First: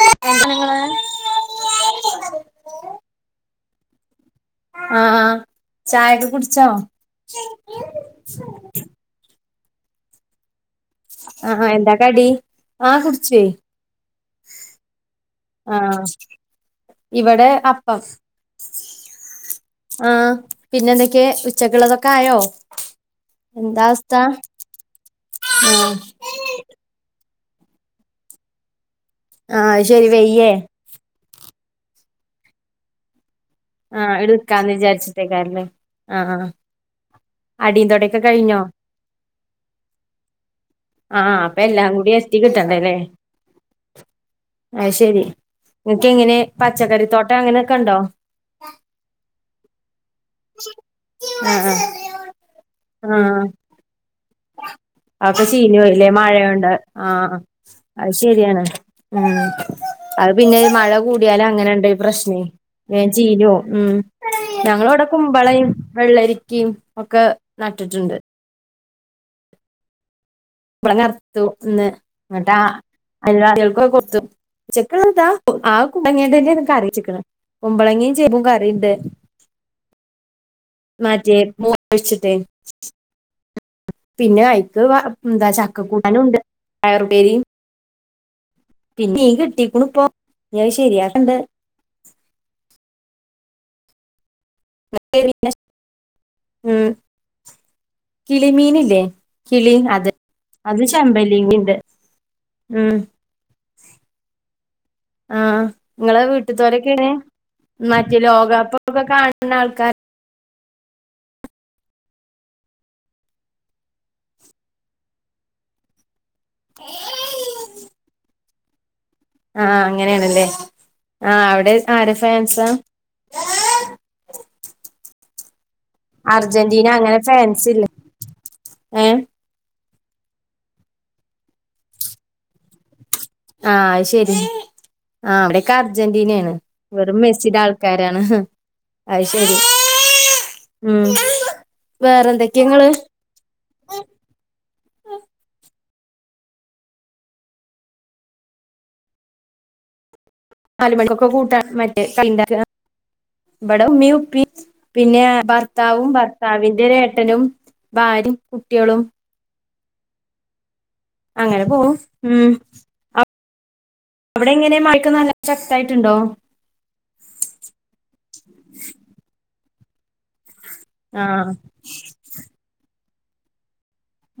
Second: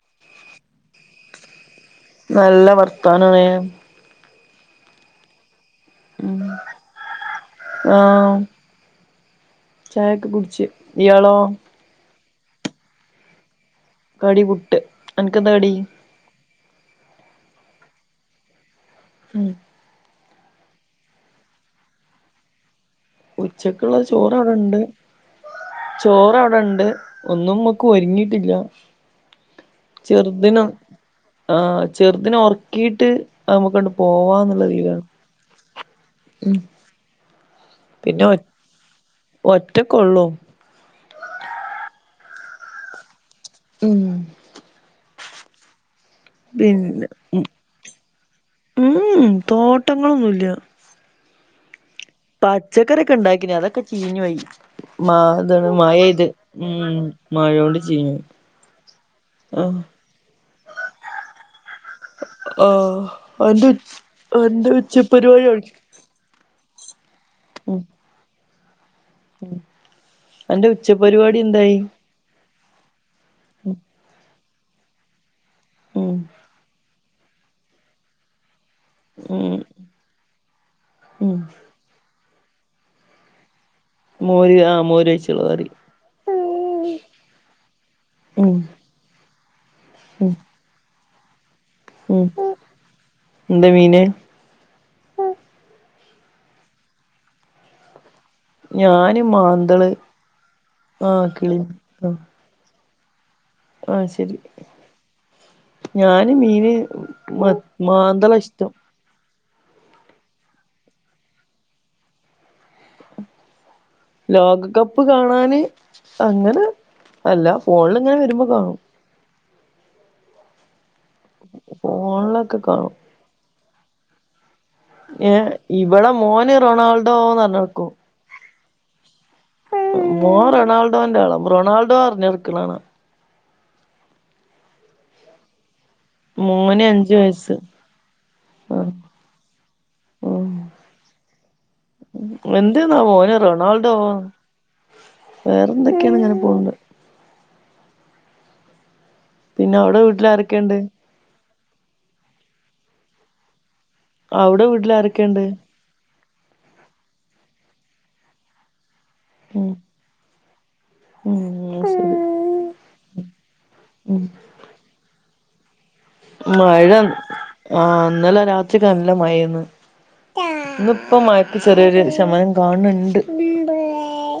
സാധനങ്ങള് നല്ല വർത്തനാണെ ആഹ് ചായൊക്ക കുടിച്ചോ? ആഹ് ചായക്ക കുടിച്ച്. ഇയാളോ ആഹ് എന്താ കടി? ആഹ് കുടിച്ചേ. കടി പുട്ട്. അനക്കെന്താ കടി അഹ് ആഹ് ഇവിടെ അപ്പം. ഉം. ആഹ് പിന്നെന്തൊക്കെ ഉച്ചക്കുള്ളതൊക്കെ ആയോ? എന്താ ഉച്ചക്കുള്ള അവസ്ഥ ചോറവ്ടെണ്ട് ആഹ് ചോറവ്ടെണ്ട്. ഒന്നുംമ്മക്ക് ഒരുങ്ങിട്ടില്ല ആഹ് അത് ശരി വെയ്യേ ചെറുദിന ആഹ് ചെറുതിന ഒർക്കീട്ട് നമുക്ക്ണ്ട് പോവാന്നുള്ള തീലാണ്. ന്തേകാര്ന് അഹ് ആഹ് അടീന്തോടെക്കെ പിന്നെ ഒ കഴിഞ്ഞോ? ഒറ്റക്കൊള്ളൂ ആഹ് അപ്പൊ എല്ലാം കൂടി എസ്റ്റി കിട്ടണ്ടല്ലേ? ഉം. ആഹ് ശെരി നിനക്ക് എങ്ങനെ പിന്നെ പച്ചക്കറിത്തോട്ടം ഉം അങ്ങനെയൊക്കെണ്ടോ? ഉം തോട്ടങ്ങളൊന്നുംല്ല- ആഹ് ആഹ് പച്ചക്കെറ്യക്കെ ഉണ്ടാക്കിനതൊക്കെ ചീഞ്ഞോയി അഒക്കെ ചീഞ്ഞോയി ലേ മഴൊയൊ ണ്ട്. ആഹ് മഴോണ്ട് ചീഞ്ഞു അത് പോയി ശെരിയാണ് ഉം ആഹ് അത് പിന്നെ മഴ കൂടിയാലും അങ്ങനെണ്ടെ പ്രശ്നം ആഹ് വേം ചിഞ്ഞോവും. അന്റെ ഉം അന്റെ ഞങ്ങള് വടെ കുമ്പളയും ഉച്ചപരിപാടി വെള്ളരിക്കിം ഒക്കെ ഉം നട്ടിട്ടുണ്ട് അന്റെ ഉച്ചപരിപാടി എന്തായി എന്നങ്ങട്ട എല്ലാകൾക്കൊക്കെ കൊടുത്തു ചെക്കാ ആ ഉം കുടങ്ങിട്ട എനക്ക് അറിയാം [inaudible] [unintelligible] കുമ്പളങ്ങയും ചേമ്പും കറിണ്ട്- ഉം ഉം മറ്റിയേ ഒഴിച്ചിട്ടേ [unintelligible] പിന്നെ മോര് ആഹ് ഐക്ക് വ മോരൊഴിച്ചുള്ള എന്താ കറി ചക്ക കുട്ടാനുണ്ട് പയറുപ്പേരി ഉം പിന്നെ നീൻ കിട്ടീക്ക്ണു ഇപ്പോ ഞൻ ശരിയാക്കണ്ട് ഉ എന്തമീന് ഉം കിളിമീന്ല്ലേ ഞാന് കിളി മാന്തള് അത് അത് ആഹ് ചെമ്പല്ലി കിളി ല്ണ്ട് ഉം ഓ ശരി ആഹ് ങ്ങളെ ഞാന് മീന് വീട്ടത്തോരൊക്കേണ്. മ മറ്റേ മാന്തള ഇഷ്ടം ലോകകപ്പൊക്കെ കാണുന്ന ആൾക്കാർ ലോകകപ്പ് കാണാന് അങ്ങനെ അല്ല, ഫോൺല്ങ്ങനെ വരുമ്പോ കാണും ആഹ് അങ്ങനേണ്ലേ. ആ അവിടെ ആരെ ഫേൻസ ഫോണിലൊക്കെ കാണും ഏ ഇവടെ മോന് അർജന്റീന അങ്ങനെ റൊണാൾഡോന്ന ഫാൻസില്ലേ ർഞ്ഞട്ക്കും ഏഹ് മോൻ റൊണാൾഡോന്റാള റൊണാൾഡോർഞ്ഞട്ക്ക്ണാണ ആഹ് അയ് ശരി ആഹ് വിട്യൊക്കെ അർജന്റീനേണ്. മോന് അഞ്ചു വെറും വയസ്സ് മെസ്സിടെ ആൾക്കാരാണ്. ആ അത് ശരി ഉം ഉം വേറെന്തൊക്കെയാ എന്ത്‌ ഇങ്ങള് ന്നാവോ ഓന് റൊണാൾഡോ വേറെന്തൊക്കേണ്. ങ്ങനെ പോണ്ട് പിന്നൗടെ വീട്ടിൽ ആരൊക്കെണ്ട് കൂട്ട മറ്റേ [unintelligible] ക വടെ ഉമ്മി ഉപ്പി അവിടെ വീട്ടിൽ പിന്നെ ആരൊക്കെയുണ്ട് ഭർ ത്താവും ഭർത്താവിന്റോരേട്ടനും ഭാര്യും കുട്ട്യളും ഉം അങ്ങനെ ഉം പോണു ശരി ഉം ഉം അവിടെ എങ്ങനെയ മഴക്ക നല്ല ശക്തായിട്ട്ണ്ടോ? മഴ, ആഹ് ഇന്നലെ രാത്രിക്ക നല്ല മഴേന്നു. ന്ന് പ്പം ആഹ് മഴക്ക് ചെറിയൊരു ശമനം കാൺണ്ണ്ണ്ട്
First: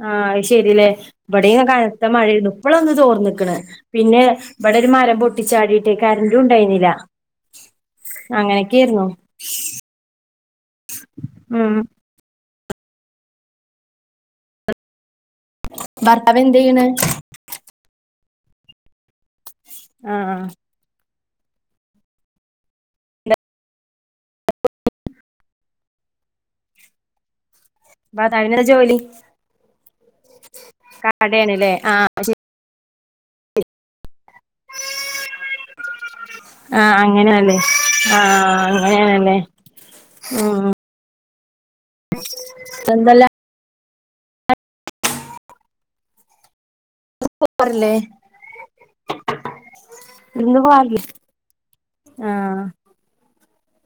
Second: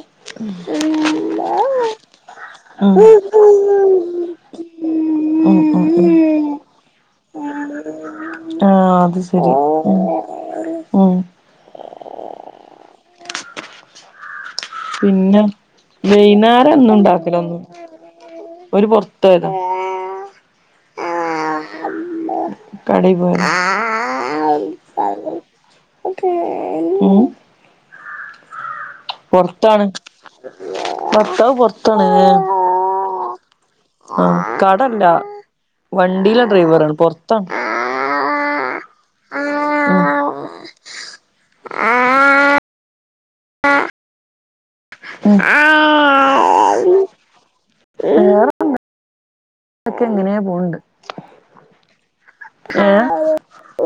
ആഹ് അത് ശരിലേ വട്യും കനത്ത മഴണ്ട്. ഇപ്പളാ ഒന്ന് ചോർ നിക്കണ് പിന്നെ വിടെരു മരം ഉം ഉം ഉം പൊട്ടിച്ചാടിട്ടേ കരണ്ടും ഉം ഉണ്ടായിന്നില്ല ആഹ് അത്ശരി ഉം ഉം ഉം പിന്നെ ഭർത്താവ് എന്ത് വൈന്നാരം ചെയ്യണ് ഒന്നും ഉണ്ടാക്കലൊന്നുല്ല. ഓല് പൊർത്തോയതാ ആഹ് കടീ പോയത ഉം ബാത്താവിന ജോലി പൊർത്താണ് ഭർത്താവ് കടയാണ്ല്ലേ പൊർത്താണ്.. ആഹ് അത് ശരി ആഹ് കടല്ല വണ്ടീലണ് ആഹ് ഡ്രൈവറണ് പൊർത്താണ് അങ്ങനെയാണല്ലേ ആഹ് അങ്ങനേണ് ലേ ഉം എന്തല്ല [inaudible] ആ പോരല്ലേ ഒക്കെ എങ്ങനെ ഇവ്ട്ന്ന് പോണ്ട് പോരല്ലേ ആഹ്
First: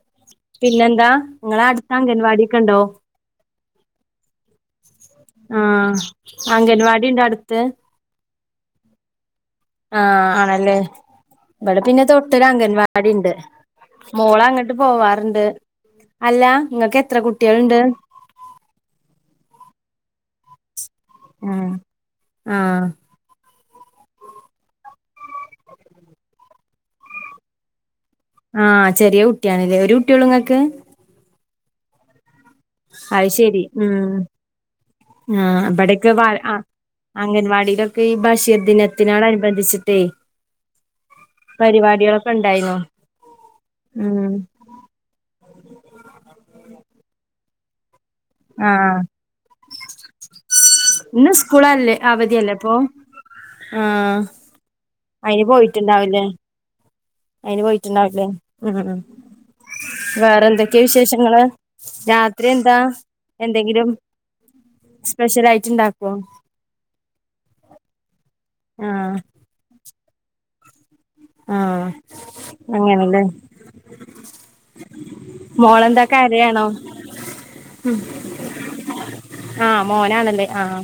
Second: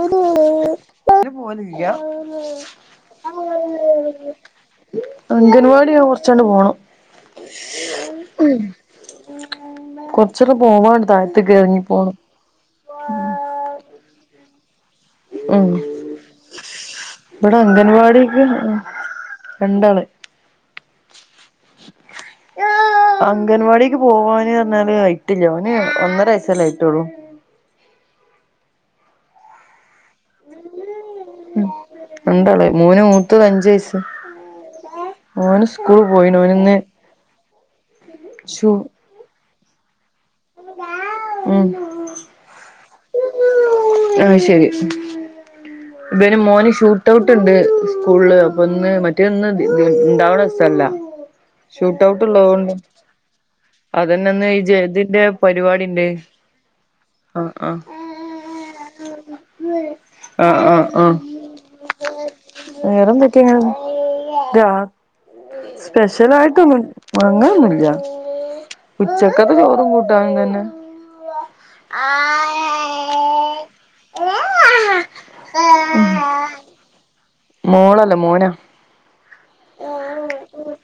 ഇജ് പിന്നെന്താ നിങ്ങളെ പോവലില്ലാ അടുത്ത് അംഗൻവാടി ഒക്കെ ഉണ്ടോ അംഗൻവാടി ആഹ് ഞാ കൊറച്ചണ്ട് പോണം അംഗൻവാടി ഉണ്ടോ അടുത്ത് ആഹ് കൊറച്ച പോവാണ്ട് താഴ്ത്ക്ക് എറങ്ങി പോണം ത്ത് അംഗൻവാടി ഇണ്ട് മോള അങ്ങട്ട് പോവാറ്ണ്ട് ഉം അല്ല ങ്ങക്ക് എത്ര കുട്ട്യൾണ്ട് പഠിക്ക്ന്നോ രണ്ടാള് ആഹ് ആഹ് അംഗൻവാടിക്ക് പോവാന് പറഞ്ഞാല് അയ്റ്റില്ല ഓന് ഒന്നര വയസല്ലേ ആയ്റ്റാള്ളു ആഹ് ചെറിയ കുട്ടി ആൺ ലേ ഒരു കുട്ടി ഒള്ളു ങ്ങക്ക് ഉം രണ്ടാള് മോന് അത് മൂത്തത് ശരി അഞ്ച് വയസ്സ് ഉം ഓന് സ്കൂള് പോയിണ് ഓന്ന്ന്ന് അംഗൻവാടീലൊക്കെ ഈ ബഷീർ ദിനത്തിനോടനുബന്ധിച്ച് ട്ടയ് ഉം പരിവാടിളൊക്കെ ഇണ്ടായിന്നു ആഹ് ശരി ബന് മോന് ഷൂട്ട് ഔട്ട് ണ്ട് സ്കൂള് അപ്പൊ ഇന്ന് ആഹ് മറ്റേ ഇന്ന് ഇണ്ടാവണ സല്ല ഇന്ന് സ്കൂളല്ലേ അവധില്ലേ അപ്പൊ ആഹ് അതന്നെന്ന് ഈ ഇതിന്റെ അയ്ന് പരിപാടി ഉണ്ട് പോയിറ്റ്ണ്ടാവും ല്ലേ ആഹ് അയ്ന് ആഹ് പോയിറ്റ്ണ്ടാവുല്ലേ മ് മ് വേറെ ആഹ് എന്തൊക്കെ ആഹ് ആഹ് വിശേഷങ്ങള് രാത്രി എന്താ എന്തെങ്കിലും രാ സ്പെഷ്യൽ ആയിട്ട് ഇണ്ടാക്കോ സ്പെഷൽ ആയിട്ട് ഒന്നു അങ്ങനൊന്നുല്ല ആഹ് ഉച്ചക്കത്തെ ചോറും കൂട്ടാനുംതനെ ആഹ് അങ്ങനല്ലേ മോളെന്താ കരയാണോ മോളല്ല മോനാ ആഹ് മോനാണല്ലേ ആഹ്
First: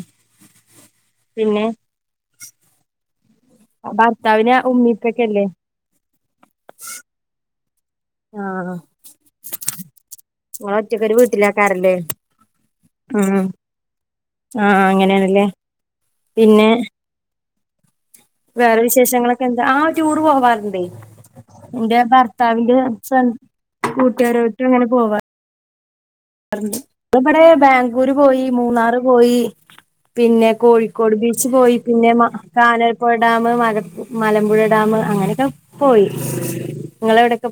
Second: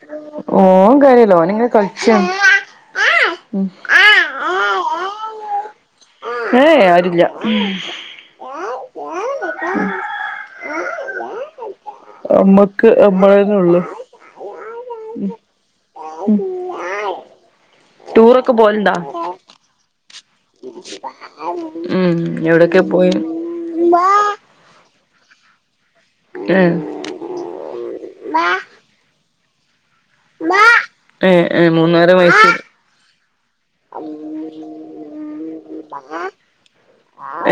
പിന്നെ ആഹ് ആഹ് ഭർത്താവിന് ആഹ് ഉമ്മി ഉപ്പക്കെല്ലേ ആഹ് ഏ ആരുല്ല ആഹ് നിങ്ങള് ഒറ്റക്കൊരു വീട്ടിലേക്കാരല്ലേ ഞമ്മക്ക് ഉം ഞമ്മളന്നൊ ആഹ് അങ്ങനെണല്ലേ പിന്നെ [inaudible] ടൂറൊക്കെ വേറെ പോവലുണ്ടോ വിശേഷങ്ങളൊക്കെ എന്താ ആ ടൂർ പോ വാർണ്ടേ ന്റെ ഉം ഭർത്താവിന്റെ എവിടൊക്കെ പോയി ഫ്ര കൂട്ടുകാരോറ്റും അങ്ങനെ പോവാ ഏഹ് റ്ണ്ട് വടെ ബാംഗ്ലൂര് പോയി മൂന്നാറ് പോയി പിന്നെ കോഴിക്കോട് ഏഹ് ബീച്ച് ഏഹ് പോയി പിന്നെ മൂന്നാറ് മ മൈസൂര് കാനർപ്പൊഴ ഡാമ് മല മലമ്പുഴ ഡാമ് അങ്ങനൊ ക്കെ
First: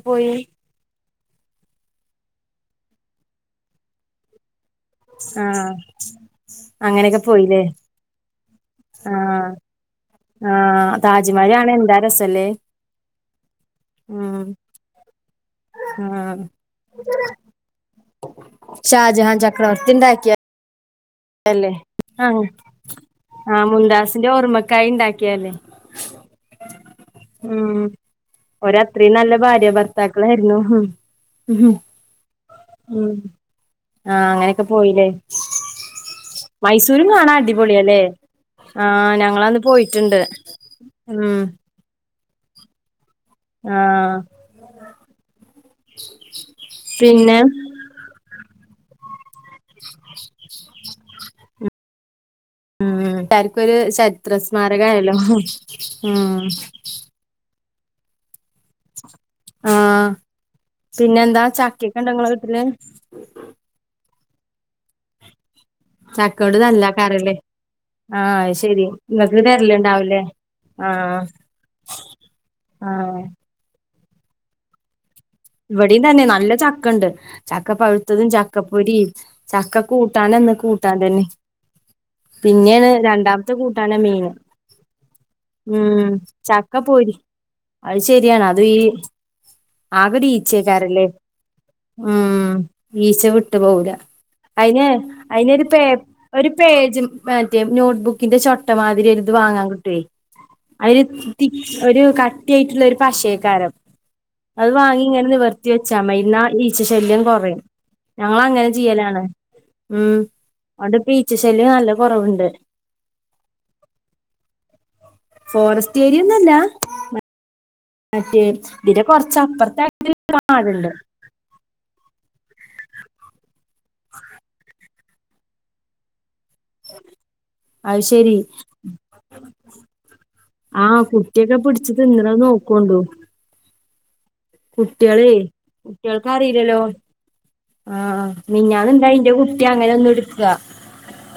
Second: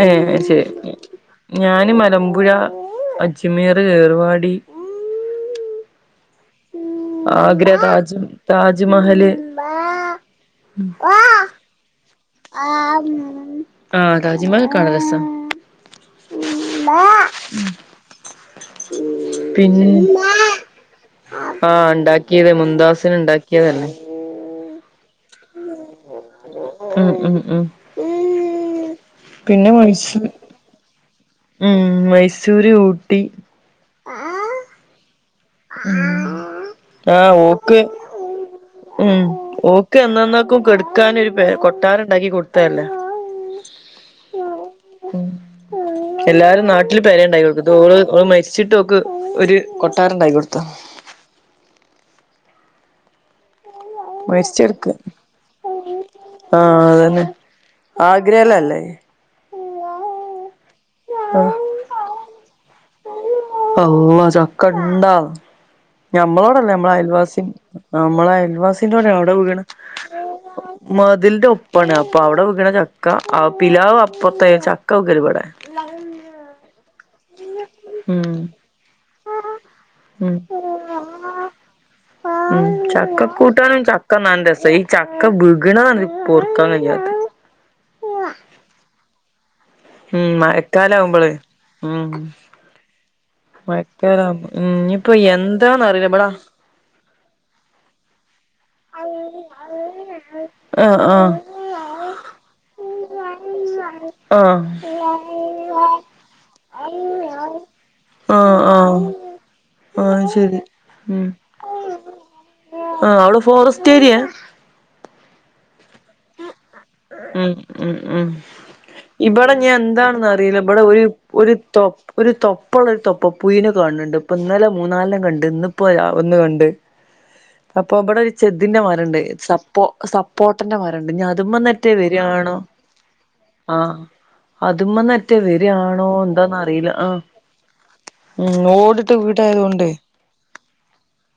ഏ പോയി എഹ് ശരി ഞാന് മലമ്പുഴ അജ്മീർ ഏർവാടി ആഹ് അങ്ങനെയൊക്കെ പോയില്ലേ ആഗ്ര താജ് താജ്മഹല് ആഹ് ആഹ് താജ്മഹല് കാണാ എന്താ രസല്ലേ ആ താജ് മഹൽ കാണാരസാ അ ആഹ് ഷാജഹാൻ പിൻ ചക്രവർത്തിണ്ടാക്കിയ അല്ലെ ആഹ് ആഹ് ഇണ്ടാക്കിയത് മുംതാസിന് ആ ഇണ്ടാക്കിയതല്ലേ മുന്താസിന്റെ ഓർമ്മക്കായി ഇണ്ടാ ക്ക്യാല്ലേ ഉം ഉം ഓരത്രിം നല്ല ഭാര്യ പിന്നെ മൈസൂ ഭർത്താക്കളായിരുന്നു ഉം മൈസൂര് ഉം ഊട്ടി ആഹ് അങ്ങനെ ഒക്കെ പോയില്ലേ ഉം മൈസൂരും കാണാ അടിപൊളി അലേ ഉം ഓക്ക് എന്നെന്നേക്കും കെട്ക്കാന് ഒരു ഉം കൊട്ടാരം ഇണ്ടാക്കി കൊടുത്തെല്ലേ ആഹ് എല്ലാരും നാട്ടില് പെരെ പിന്നെ ഇണ്ടാക്കി കൊടുത്. ഓള് ഓള് മരിച്ചിട്ട് ഓക്ക് ഒരു കൊട്ടാരം ഇണ്ടാക്കി കൊടുത്താ ല്ലാര്ക്കൊര് ചരിത്ര സ്മാരക മരിച്ചെടുക്ക് ആണല്ലോ ഉം ആഗ്രല്ലെല്ലേ ആഹ് പിന്നെ എന്താ ആഹ് ചക്ക്യക്കെ ഇണ്ടൊ ഇങ്ങളെ വീട്ടില് അള്ള ചക്ക ഇണ്ടാ. ചക്കോട് ഞമ്മളോടെല്ലേ നല്ല ഞമ്മള കറല്ലേ അയൽവാസി ആ ഞമ്മളെ അത് ശരി അയൽവാസിന്റെ [unintelligible] ഔടെ നിങ്ങക്ക് വീണ് തരലുണ്ടാവൂലേ ആ മതില്ന്റെ ഒപ്പാണ്. അപ്പൊ ഔടെ വിക്ണ ചക്ക ആ ആഹ് പിലാവ് അപ്പൊറ്ത്തെ ചക്ക വികല് വെട ഇവിടിം തന്നെ നല്ല ചക്ക ഇണ്ട് ചക്ക പഴുത്തതും ഉം ചക്കപ്പൊരി ചക്ക ഉം കൂട്ടാന് എന്ന് കൂട്ടാൻ തന്നെ ഉം പിന്നേണ് ചക്ക രണ്ടാമത്തെ കൂട്ടാനും കൂട്ടാനാ ചക്ക മീന് നല്ല രസ ഈ ചക്ക വികണതാണ് ഉം പൊറുക്കാൻ ചക്ക കഴിയാത്തെ പൊരി അത് ശരിയാണ് അത് ഈ ഒര് ഉം മഴക്കാലം ഈച്ചേക്കാരല്ലേ ആവുമ്പോളേ ഉം ഈച്ച വി ഇട്ട്പോവുല മഴക്കാലം ഉം അയ്ന് ഇനിയിപ്പോ അയ്നൊരു ഒരു പേ എന്താന്ന് അറിയില്ല ഇബടാ ഒരു പേജും മറ്റേ നോട്ട്ബുക്കിന്റെ ചൊ ഇട്ടമാതിരി എരുത് വാങ്ങാൻ കിട്ട്വോ അയ്ൽ ആഹ് ആഹ് ത്തി ഒരു കട്ടിയ ആയിറ്റ്ള്ള ഒരു പശേക്കാരം. ആഹ് അത് വാങ്ങിഇങ്ങനെ നിവർത്തി വെച്ചാ മ [unintelligible] ഇന്നാ ഈച്ച ശല്യം കൊറയും. ഞങ്ങള് ആഹ് അങ്ങനെ ആഹ് ചെയ്യലാണ് ഉം ആഹ് ശരി അഓണ്ട് ഉം പീച്ച ശല്യം നല്ല കൊറവ്ണ്ട് ഫോറെസ്റ്റ് ഏരിയ ഫോറസ്റ്റ് ഏരിയ ഒന്നല്ല ഉം ഉം ഉം ഇതിന്റെ കൊറച്ച് ഇബെടെ ഇഞ് അപ്പുറത്തായിട്ട് എന്താണ്ന്ന് അറീല്ല ഇ ബെടെ കാടുണ്ട് ഒരു ഒരു തൊപ്പ ഒരു തൊപ്പ ഇള്ള ഒരു തൊപ്പ പുയിനെ കാണ് ഇണ്ട്. ഇപ്പ ഇന്നലെ മൂന്നാലെനെം കണ്ട് ഇന്ന് ഇപ്പോ ഒന്ന് കണ്ട് അപ്പൊ അത് ഇ ബെടെ ഒരു ശരി ചെദ്ന്റെ മര ഇണ്ട് സപ്പോ സപ്പോട്ടന്റെ ആ മര ണ്ട് ഞത് കുട്ടിയൊക്കെ മന്നറ്റെ പിടിച്ച് തിന്നണ വരാണോ നോക്കോണ്ടു ആഹ് കുട്ടികളെ അതുമന്നറ്റെ വരാണോ എന്താന്ന് അറീല്ല ആഹ് ആഹ് ഉം മിഞ്ഞാന്ന് ഓടിട്ട ഇണ്ടായി. ഇന്റെ കുട്ടി അങ്ങനെ വീടായതുകൊണ്ടേ ഒന്ന് ഇടുക്ക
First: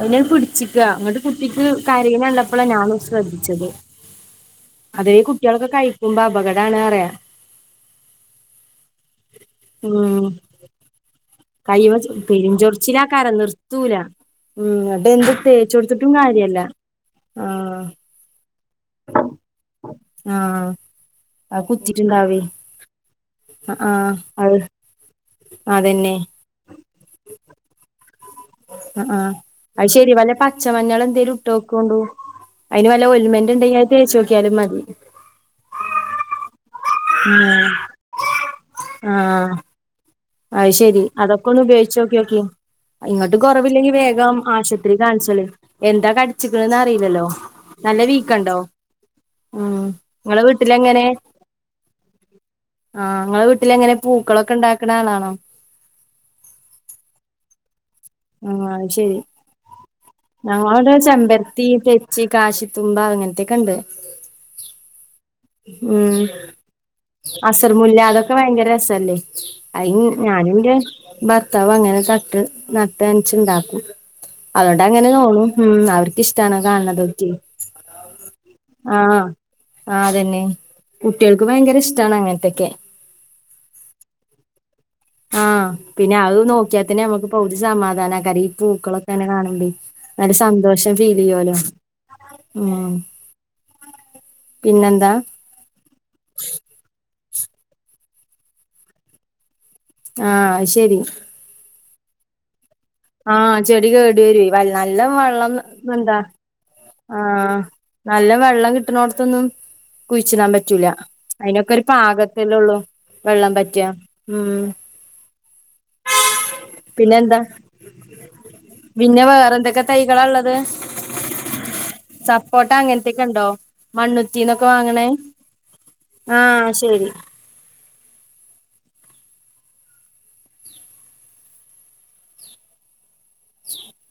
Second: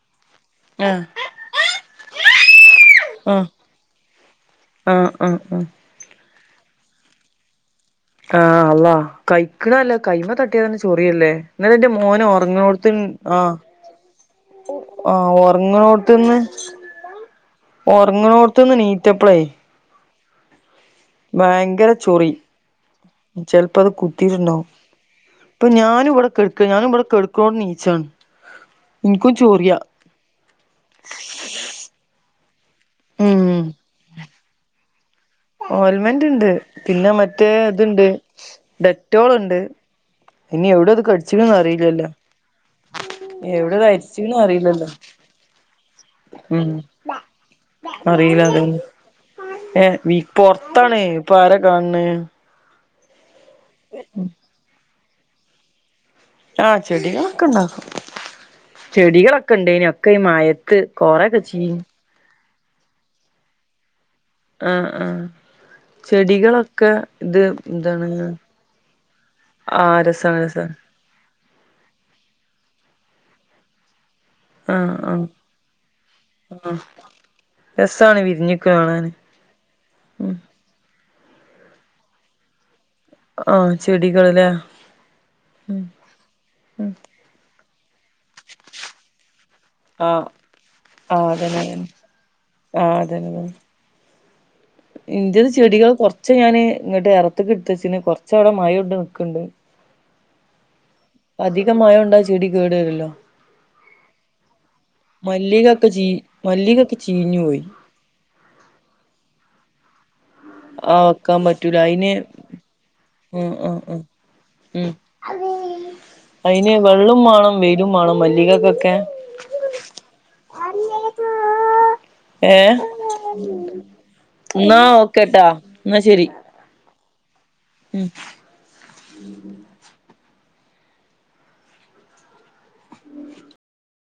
അത് പിടിച്ചിക്ക. ആഹ് ഇങ്ങട്ട് കുട്ടിക്ക് കരയ്ന കണ്ടപ്പളാ ഞാൻ ആഹ് ശ്രദ്ധിച്ചത് ആഹ് അതേ ആഹ് ആഹ് കുട്ട്യേളൊക്കെ കഴിക്കുമ്പ അപകടാണ് അറ്യ ആഹ് അള്ളാ കഴിക്ക്ണ അല്ല ഉം കൈമെ തട്ട തെ ചൊറിയെല്ലേ ഇന്നെലെ ഇന്റെ കയ്യ്മ മോന് ഒറങ്ങ്ണോട്ത്ത് പെരിഞ്ചൊറിച്ചിലാക്കാരം ആഹ് നിർത്തൂല ഉം ന്നട്ട് എന്ത് ആഹ് തേച്ചൊടുത്തിട്ടും ഒറങ്ങ്ണോട്ത്ത്ന്ന് കാര്യല്ല ആഹ് ഒറ്ങ്ങ്ണോർത്ത്ന്ന് നീറ്റപ്ലേ. ആഹ് അത് ഭയങ്കര ചൊറി. കുത്തിട്ടുണ്ടാവേ ചെല്പ്പ ആഹ് അത് ആഹ് കുത്തീട്ട് അത് ഇണ്ടാവും ഇപ്പ ഞാനും അതന്നെ ഇവടെ കെട്ക്ക. ഞാനും ഇ ബെടെ കെട്ക്ക്ണോട്ത്ത്ണ് നീച്ചാണ് എനിക്കും ആഹ് ചൊറിയാ അത് ശര്യ വല്ല പച്ചമഞ്ഞള് എന്തേലും ഇട്ട് വെക്കോണ്ടു അയ്ന് വല്ല ഓൽമേന്റ് ഉം ഇണ്ടെങ്കി അത് തേച്ചോക്ക്യാലും മതി ഓൽമെന്റ് ഇണ്ട്. പിന്നെ മറ്റേ ആഹ് ഇത്ണ്ട്. ഡെറ്റോള് ഇണ്ട്. അഹ് ശെരി. അതൊക്കെ ഒന്ന് ഉപയോഗിച്ച് നോക്ക്യോക്കി ഇങ്ങട്ടു എവിടെ അത് കൊറവില്ലെങ്കി വേഗം അരിച്ചിക്കണന്ന് അറിയില്ലല്ലോ ആശുപത്രി കാണിച്ചാളി എന്താ ഉം കടിച്ചിക്ക്ണ്ന്ന് അറീല്ലല്ലോ നല്ല അറിയില്ല വീക്കണ്ടോ. അതന്നെ ഏ ഉം ഇങ്ങളെ ഇപ്പൊറത്താണ് വീട്ടിലെങ്ങനെ ഇപ്പൊ ആരാ കാണ് ണേ ആഹ് ങ്ങളെ വീട്ടിലെങ്ങനെ പൂക്കളൊക്കെ ഉണ്ടാക്ണാ ആളാണോ ആഹ് ചെടികളൊക്കെ ഉണ്ടാക്കും ആഹ് അത് ശെരി ചെടികളൊക്കെ ണ്ടേനി ഒക്കെ മയത്ത് കൊറൊക്കെ ചീ ച്ചി കാശിത്തുമ്പ അങ്ങൻത്തൊക്കെണ്ട് ആഹ് ആഹ് ഉം അസർമുല്ല എന്താണ് അതൊക്കെ ഭയങ്കര രസല്ലേ ആ അയ്ന് രസാണ് ഞാന് ന്റെ രസാണ് ഭർത്താവ് അങ്ങനെ തട്ട് നട്ടന്ച്ണ്ടാക്കും ആ അതോണ്ട് അങ്ങനെ ആ തോണും ഉം അവർക്ക്ഷ്ടണോ കാണണതൊക്കെ രസാണ് വിരിഞ്ഞിക്ണെ കാണാന് ആഹ് ഉം അതന്നെ കുട്ട്യോൾക്ക് ഭയങ്കര ഇഷ്ടാണ് അങ്ങൻത്തൊക്കെ ആഹ് ചെടികൾല്ലേ ആഹ് ഉം പിന്നെ അഹ് ഉം നോക്കിയാത്തന്നെ നമക്ക് പൗതി സമാധാനാകാര് ഈ പൂക്കളൊക്കെന്നെ കാണ്പേ ആ നല്ല സന്തോഷം ആ ഫീൽയ്യലോ അതന്നെ അതന്നെ ആ ഉം പിന്നെന്താ ഇന്റെൽ ചെടികൾ കൊ ച്ച ഞാന് ഇങ്ങട്ട് എറത്തക് എടുത്ത് വച്ചിന് കുറച്ടെ മഴ കൊണ്ട് നിക്ണ്ട് ആഹ് ശരി പ്പധികം മയൊണ്ട ചെടി കേട് രൊല്ലോ ആഹ് ചെടി കേടി വരു നല്ല വെള്ളം മല്ലികൊക്കെ ചീ എന്താ മല്ലികൊക്കെ ചീഞ്ഞു ആഹ് പോയി നല്ല വെള്ളം കിട്ടണോടത്തൊന്നും കുഴിചിടാ പറ്റ് റ്റുല ആ വെക്കാൻ അയിനൊക്കെ പറ്റൂല ഒരു അയിന് പാകത്തെല്ലേ ഉള്ളൂ ആ വെള്ളം ആ പറ്റ്അ ആ ഉം അയിന് പിന്നെ വെള്ളും എന്താ മാണം വെയിലും മാണം മല്ലികക്കൊക്കെ പിന്നെ വേറെ എന്തൊക്കെ തൈകളാള്ളത് സപ്പോട്ട ഏഹ് അങ്ങൻത്തൊക്കെ ഉണ്ടോ മണ്ണുത്തിന്നൊക്കെ വാങ്ങണേ ട്ടാ ന്നാ ശരി ആഹ് ശരി ഉം [unintelligible] [unintelligible] [unintelligible]